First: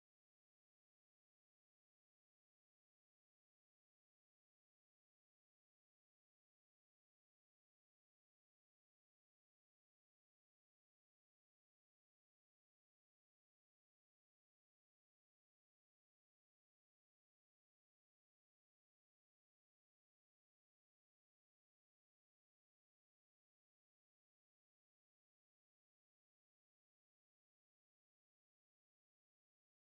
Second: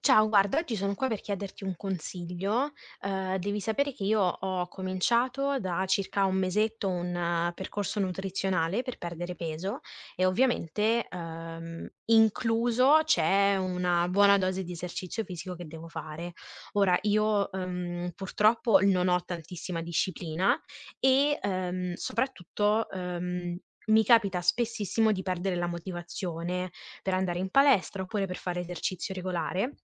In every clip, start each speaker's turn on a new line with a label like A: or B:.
A: Ciao, guarda, oggi sono qua per chiederti un consiglio. Devi sapere che io ho cominciato da circa un mesetto un percorso nutrizionale per perdere peso e ovviamente, incluso c'è una buona dose di esercizio fisico che devo fare. Ora io, purtroppo non ho tantissima disciplina e, soprattutto, mi capita spessissimo di perdere la motivazione per andare in palestra oppure per fare esercizio regolare,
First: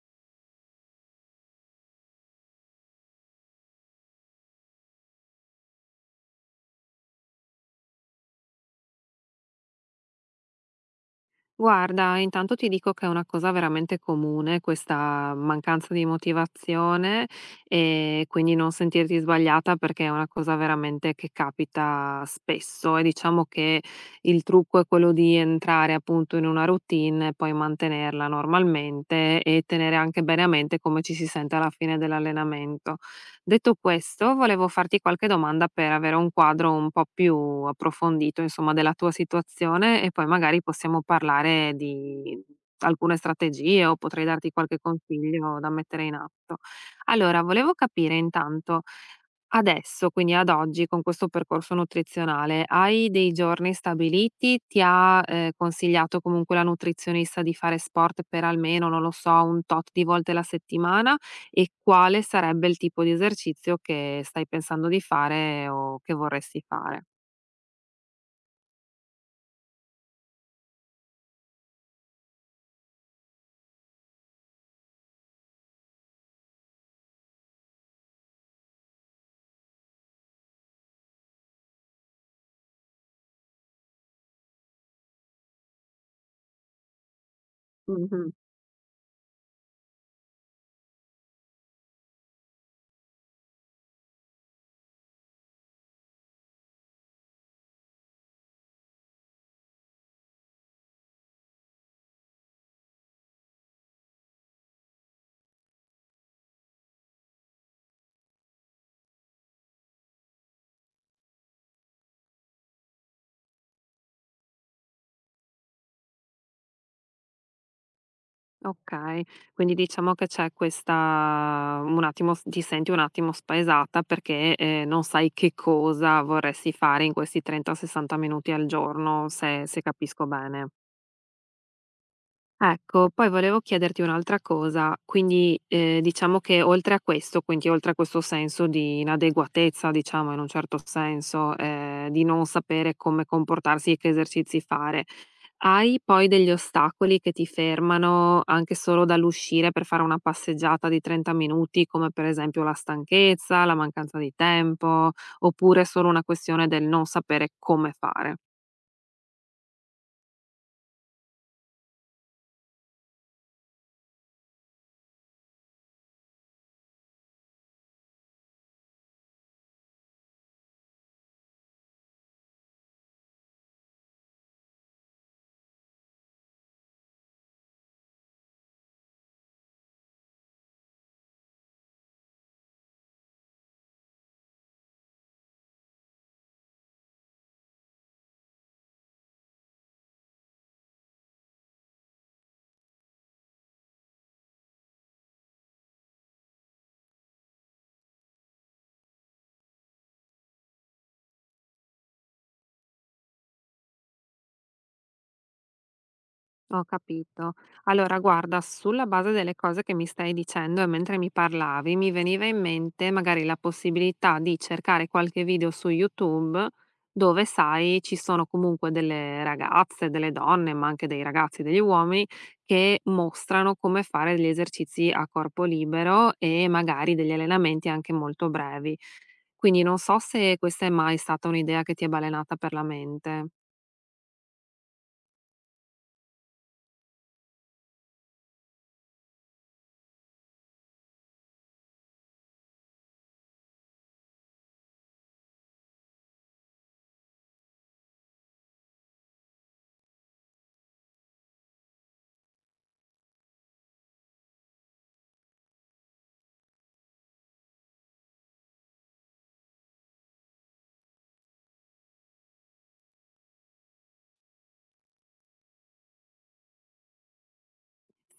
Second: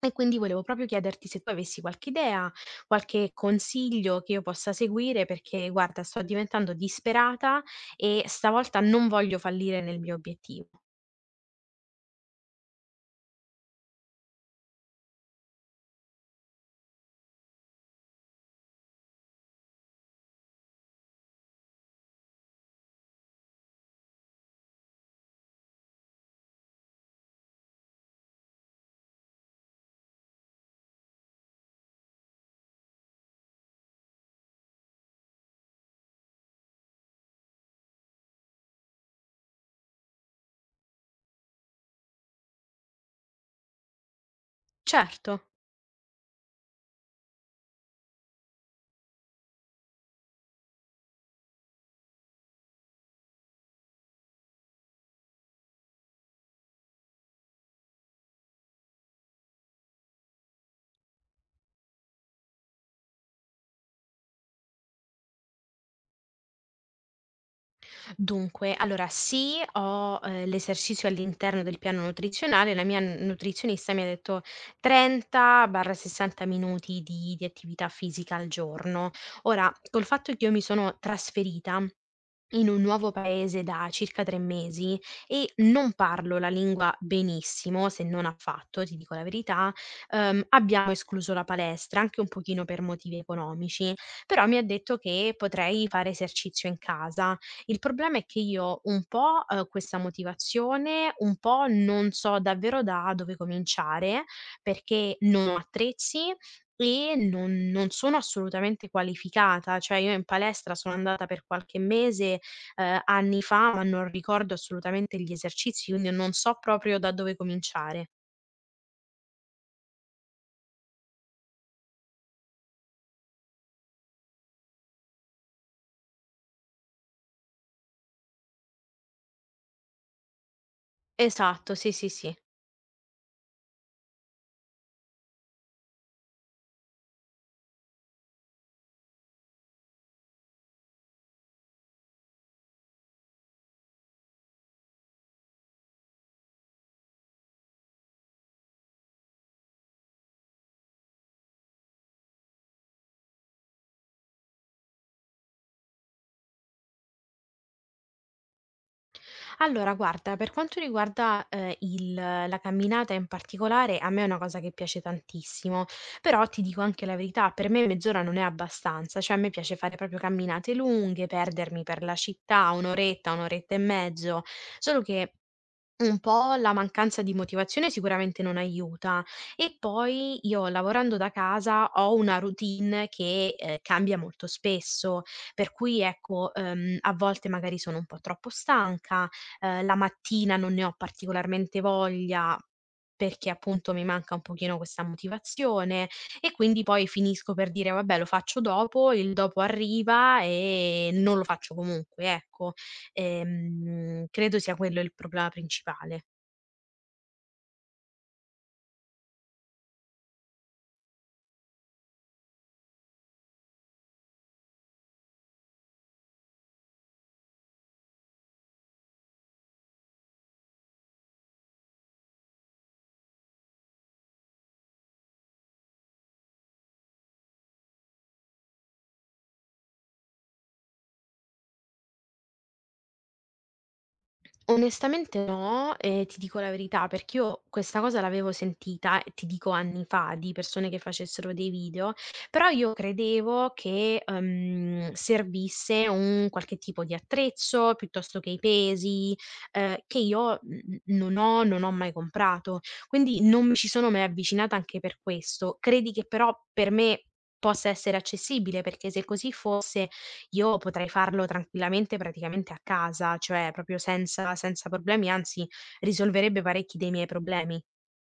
A: e quindi volevo proprio chiederti se tu avessi qualche idea, qualche consiglio che io possa seguire, perché guarda, sto diventando disperata e stavolta non voglio fallire nel mio obiettivo.
B: Guarda, intanto ti dico che è una cosa veramente comune questa mancanza di motivazione e quindi non sentirti sbagliata perché è una cosa veramente che capita spesso e diciamo che il trucco è quello di entrare appunto in una routine e poi mantenerla normalmente e tenere anche bene a mente come ci si sente alla fine dell'allenamento. Detto questo, volevo farti qualche domanda per avere un quadro un po' più approfondito, insomma, della tua situazione e poi magari possiamo parlare di alcune strategie o potrei darti qualche
A: Certo.
B: consiglio da mettere in atto. Allora, volevo capire intanto adesso, quindi ad oggi, con questo percorso nutrizionale, hai dei giorni stabiliti? Ti ha consigliato comunque la nutrizionista di fare sport per almeno, non lo so, un tot di volte la settimana? E quale sarebbe il tipo di esercizio che stai pensando di fare o che vorresti fare.
A: Dunque, allora sì, ho, l'esercizio all'interno del piano nutrizionale, la mia n nutrizionista mi ha detto 30/60 minuti di attività fisica al giorno. Ora, col fatto che io mi sono trasferita in un nuovo paese da circa 3 mesi e non parlo la lingua benissimo, se non
B: Mh-mh.
A: affatto, ti dico la verità, abbiamo escluso la palestra, anche un pochino per motivi economici, però mi ha detto che potrei fare esercizio in casa. Il problema è che io un po', questa motivazione, un po' non so davvero da dove cominciare, perché non ho attrezzi e non sono assolutamente qualificata. Cioè io in palestra sono andata per qualche mese anni fa, ma non ricordo assolutamente gli esercizi, quindi non so proprio da dove cominciare.
B: Okay, quindi diciamo che c'è questa, un attimo s ti senti un attimo spaesata perché, non sai che cosa vorresti fare in questi 30, 60 minuti al giorno, se capisco bene.
A: Esatto, sì, sì, sì.
B: Ecco, poi volevo chiederti un'altra cosa, quindi, diciamo che oltre a questo, quindi oltre a questo senso di inadeguatezza, diciamo in un certo senso, di non sapere come comportarsi e che esercizi fare, hai poi degli ostacoli che ti fermano anche solo dall'uscire per fare una passeggiata di 30 minuti, come per esempio la stanchezza, la mancanza di tempo, oppure è solo una questione del non sapere come fare?
A: Allora guarda, per quanto riguarda, il la camminata in particolare, a me è una cosa che piace tantissimo, però ti dico anche la verità, per me mezz'ora non è abbastanza, cioè a me piace fare proprio camminate lunghe, perdermi per la città, 1 oretta, 1 oretta e mezzo, solo che un po' la mancanza di motivazione sicuramente non aiuta e poi io lavorando da casa ho una routine che, cambia molto spesso, per cui ecco, a volte magari sono un po' troppo stanca, la mattina non ne ho particolarmente voglia perché appunto mi manca un pochino questa motivazione e quindi poi finisco per dire: "Vabbè, lo faccio dopo", il dopo arriva e non lo faccio comunque, ecco. Credo sia quello il problema principale.
B: Ho capito. Allora, guarda, sulla base delle cose che mi stai dicendo e mentre mi parlavi, mi veniva in mente magari la possibilità di cercare qualche video su YouTube dove, sai, ci sono comunque delle ragazze, delle donne, ma anche dei ragazzi, degli uomini che mostrano come fare degli esercizi a corpo libero e magari degli allenamenti anche molto brevi. Quindi non so se questa è mai stata un'idea che ti è balenata per la mente.
A: Onestamente no, e ti dico la verità, perché io questa cosa l'avevo sentita, e ti dico anni fa, di persone che facessero dei video, però io credevo che, servisse un qualche tipo di attrezzo, piuttosto che i pesi, che io, non ho mai comprato. Quindi non mi ci sono mai avvicinata anche per questo. Credi che però per me possa essere accessibile? Perché se così fosse io potrei farlo tranquillamente praticamente a casa, cioè proprio senza problemi, anzi risolverebbe parecchi dei miei problemi.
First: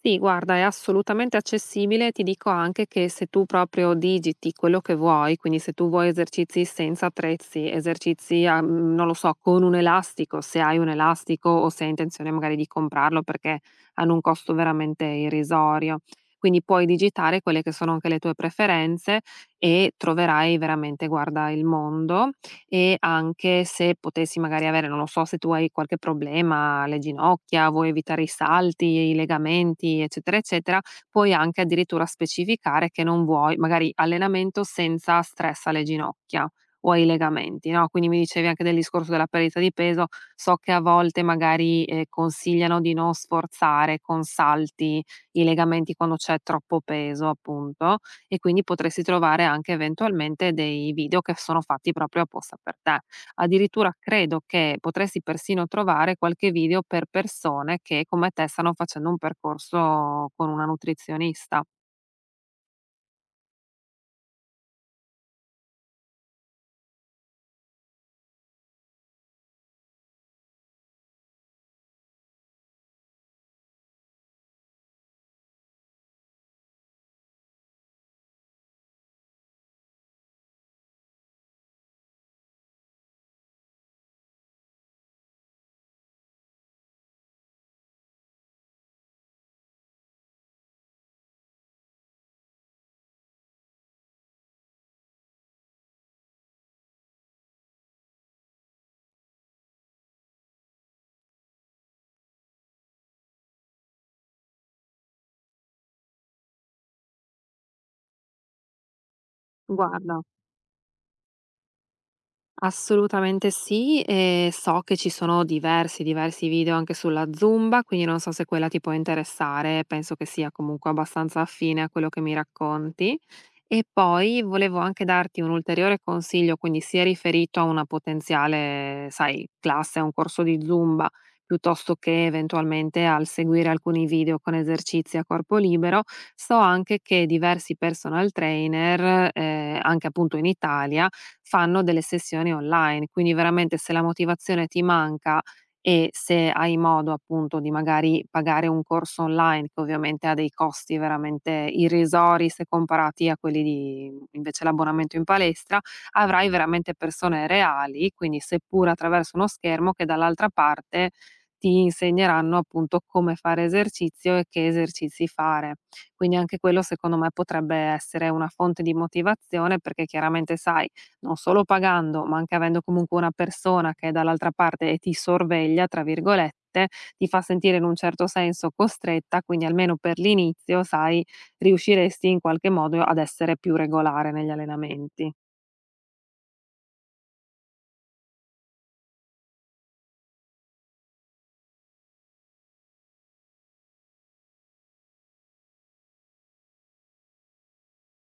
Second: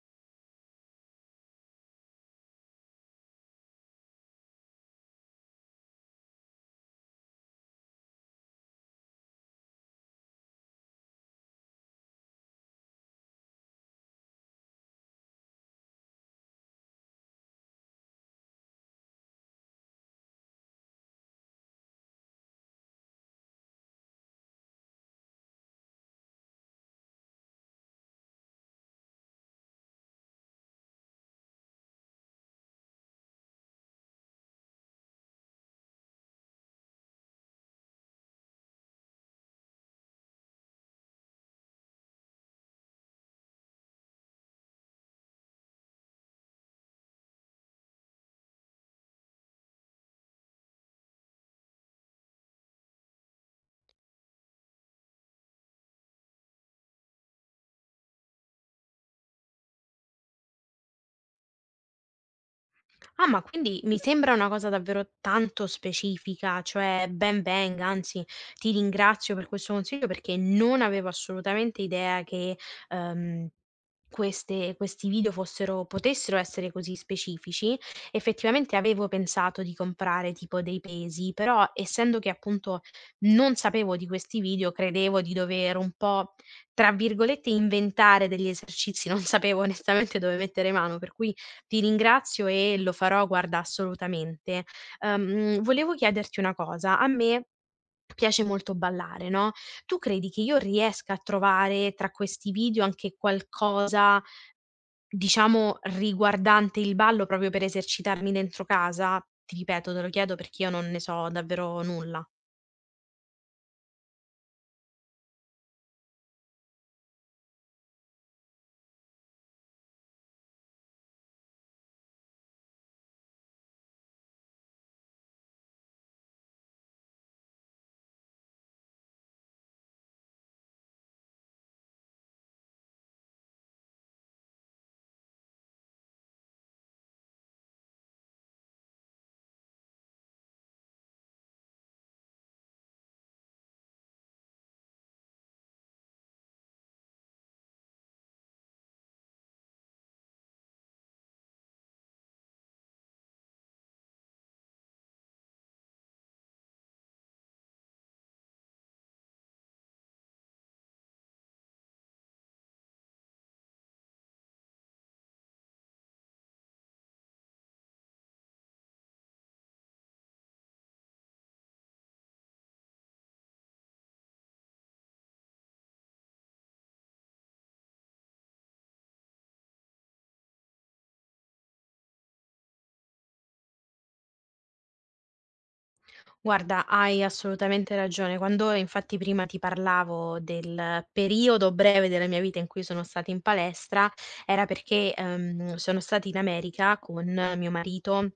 B: Sì, guarda, è assolutamente accessibile. Ti dico anche che se tu proprio digiti quello che vuoi, quindi se tu vuoi esercizi senza attrezzi, esercizi, non lo so, con un elastico, se hai un elastico o se hai intenzione magari di comprarlo, perché hanno un costo veramente irrisorio. Quindi puoi digitare quelle che sono anche le tue preferenze e troverai veramente, guarda, il mondo, e anche se potessi magari avere, non lo so, se tu hai qualche problema alle ginocchia, vuoi evitare i salti, i legamenti, eccetera, eccetera, puoi anche addirittura specificare che non vuoi magari allenamento senza stress alle ginocchia o ai legamenti, no, quindi mi dicevi anche del discorso della perdita di peso, so che a volte magari, consigliano di non sforzare con salti i legamenti quando c'è troppo peso, appunto, e quindi potresti trovare anche eventualmente dei video che sono fatti proprio apposta per te. Addirittura credo che potresti persino trovare qualche video per persone che come te stanno facendo un percorso con una nutrizionista.
A: Ah, ma quindi mi sembra una cosa davvero tanto specifica, cioè ben venga, anzi ti ringrazio per questo consiglio perché non avevo assolutamente idea che ehm, questi video fossero, potessero essere così specifici. Effettivamente avevo pensato di comprare tipo dei pesi, però essendo che appunto non sapevo di questi video, credevo di dover un po', tra virgolette, inventare degli esercizi, non sapevo onestamente dove mettere mano, per cui ti ringrazio e lo farò, guarda, assolutamente. Ehm, volevo chiederti una cosa, a me piace molto ballare, no, tu credi che io riesca a trovare tra questi video anche qualcosa, diciamo, riguardante il ballo proprio per esercitarmi dentro casa? Ti ripeto, te lo
B: Guarda,
A: chiedo perché io non ne so davvero nulla.
B: assolutamente sì, e so che ci sono diversi video anche sulla Zumba, quindi non so se quella ti può interessare, penso che sia comunque abbastanza affine a quello che mi racconti. E poi volevo anche darti un ulteriore consiglio, quindi sia riferito a una potenziale, sai, classe, a un corso di Zumba, piuttosto che eventualmente al seguire alcuni video con esercizi a corpo libero, so anche che diversi personal trainer, anche appunto in Italia, fanno delle sessioni online, quindi veramente se la motivazione ti manca e se hai modo appunto di magari pagare un corso online, che ovviamente ha dei costi veramente irrisori se comparati a quelli di invece l'abbonamento in palestra, avrai veramente persone reali, quindi seppur attraverso uno schermo, che dall'altra parte ti insegneranno appunto come fare esercizio e che esercizi fare. Quindi anche quello secondo me potrebbe essere una fonte di motivazione, perché chiaramente sai, non solo pagando, ma anche avendo comunque una persona che è dall'altra parte e ti sorveglia, tra virgolette, ti fa sentire in un certo senso costretta, quindi almeno per l'inizio, sai, riusciresti in qualche modo ad essere più regolare negli allenamenti.
A: Guarda, hai assolutamente ragione. Quando infatti prima ti parlavo del periodo breve della mia vita in cui sono stata in palestra, era perché sono stata in America con mio marito.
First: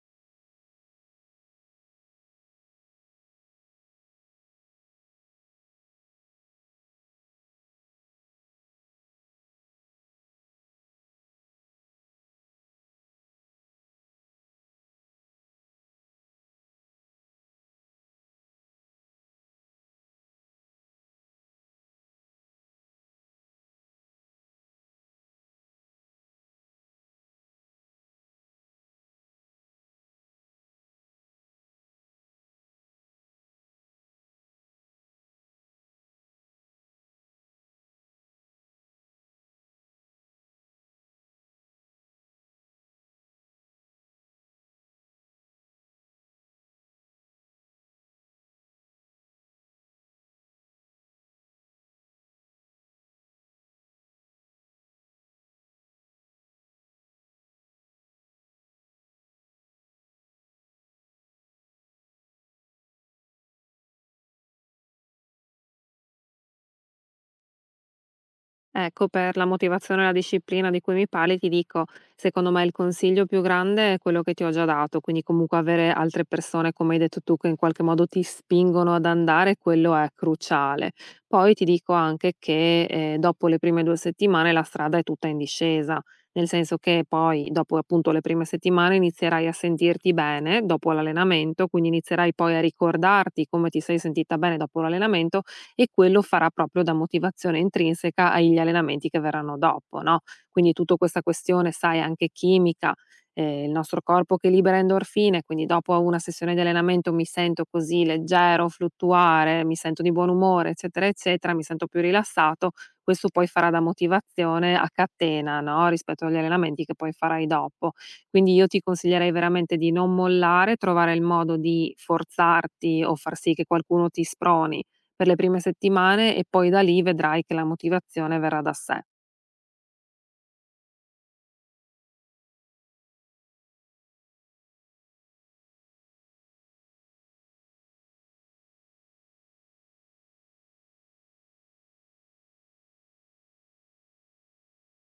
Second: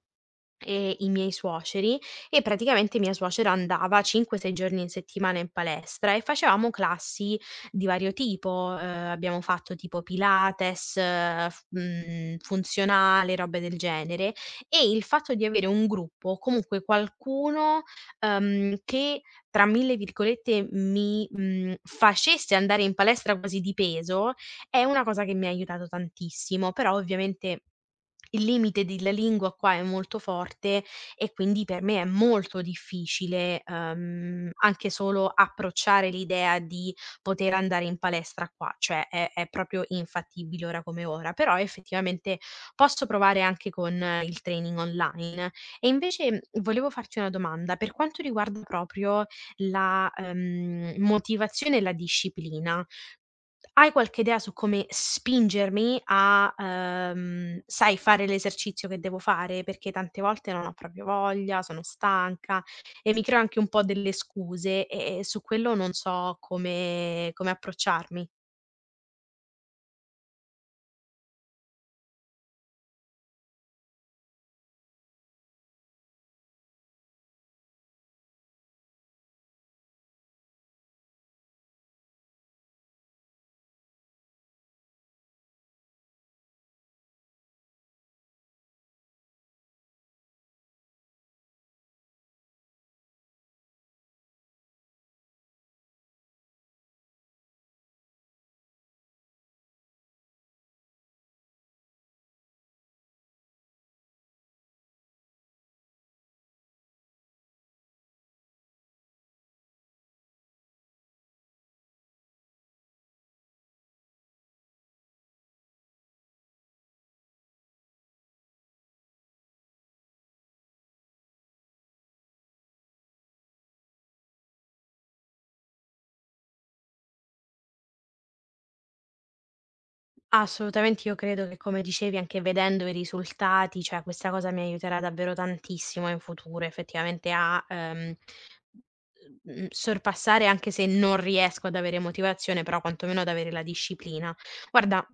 A: I miei suoceri e praticamente mia suocera andava 5, 6 giorni in settimana in palestra e facevamo classi di vario tipo, abbiamo fatto tipo Pilates, funzionale, robe del genere, e il fatto di avere un gruppo, comunque qualcuno, che tra mille virgolette mi, "facesse" andare in palestra quasi di peso, è una cosa che mi ha aiutato tantissimo, però ovviamente il limite della lingua qua è molto forte e quindi per me è molto difficile, anche solo approcciare l'idea di poter andare in palestra qua, cioè è proprio infattibile ora come ora. Però effettivamente posso provare anche con il training online. E invece volevo farti una domanda, per quanto riguarda proprio la, motivazione e la disciplina, hai qualche idea su come spingermi a, sai, fare l'esercizio che devo fare? Perché tante volte non ho proprio voglia, sono stanca e mi creo anche un po' delle scuse e su quello non so come approcciarmi.
B: Ecco, per la motivazione e la disciplina di cui mi parli, ti dico, secondo me il consiglio più grande è quello che ti ho già dato, quindi comunque avere altre persone, come hai detto tu, che in qualche modo ti spingono ad andare, quello è cruciale. Poi ti dico anche che dopo le prime due settimane la strada è tutta in discesa, nel senso che poi dopo appunto le prime settimane inizierai a sentirti bene dopo l'allenamento, quindi inizierai poi a ricordarti come ti sei sentita bene dopo l'allenamento e quello farà proprio da motivazione intrinseca agli allenamenti che verranno dopo, no? Quindi tutta questa questione, sai, anche chimica, il nostro corpo che libera endorfine, quindi dopo una sessione di allenamento mi sento così leggero, fluttuare, mi sento di buon umore, eccetera, eccetera, mi sento più rilassato, questo poi farà da motivazione a catena, no, rispetto agli allenamenti che poi farai dopo. Quindi io ti consiglierei veramente di non mollare, trovare il modo di forzarti o far sì che qualcuno ti sproni per le prime settimane e poi da lì vedrai che la motivazione verrà da sé.
A: Assolutamente, io credo che come dicevi anche vedendo i risultati, cioè questa cosa mi aiuterà davvero tantissimo in futuro effettivamente a, mhmm, sorpassare anche se non riesco ad avere motivazione, però quantomeno ad avere la disciplina. Guarda,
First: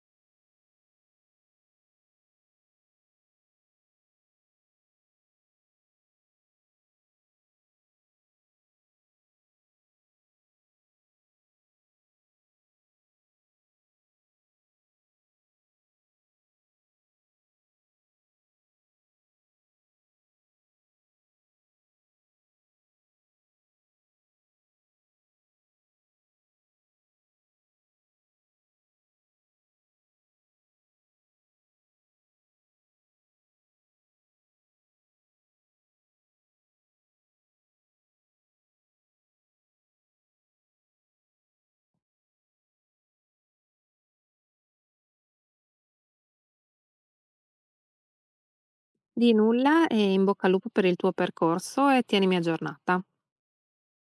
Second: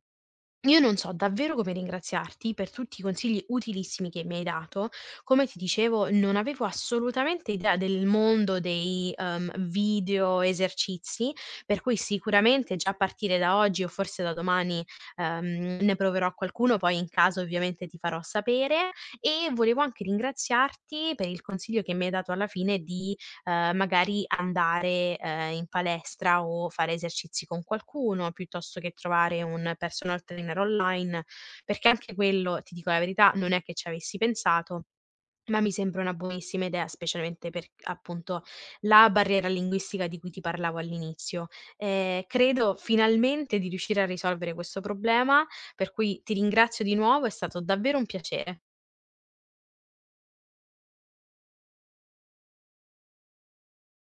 A: io non so davvero come ringraziarti per tutti i consigli utilissimi che mi hai dato. Come ti dicevo, non avevo assolutamente idea del mondo dei, video esercizi, per cui sicuramente già a partire da oggi o forse da domani ne proverò qualcuno, poi in caso ovviamente ti farò sapere. E volevo anche ringraziarti per il consiglio che mi hai dato alla fine di, magari andare, in palestra o fare esercizi con qualcuno, piuttosto che trovare un personal trainer online, perché anche quello, ti dico la verità, non è che ci avessi pensato, ma mi sembra una buonissima idea, specialmente per, appunto, la barriera linguistica di cui ti parlavo all'inizio. Credo finalmente di riuscire a risolvere questo problema, per cui ti ringrazio di nuovo, è stato davvero un piacere.
B: Di nulla e in bocca al lupo per il tuo percorso e tienimi aggiornata.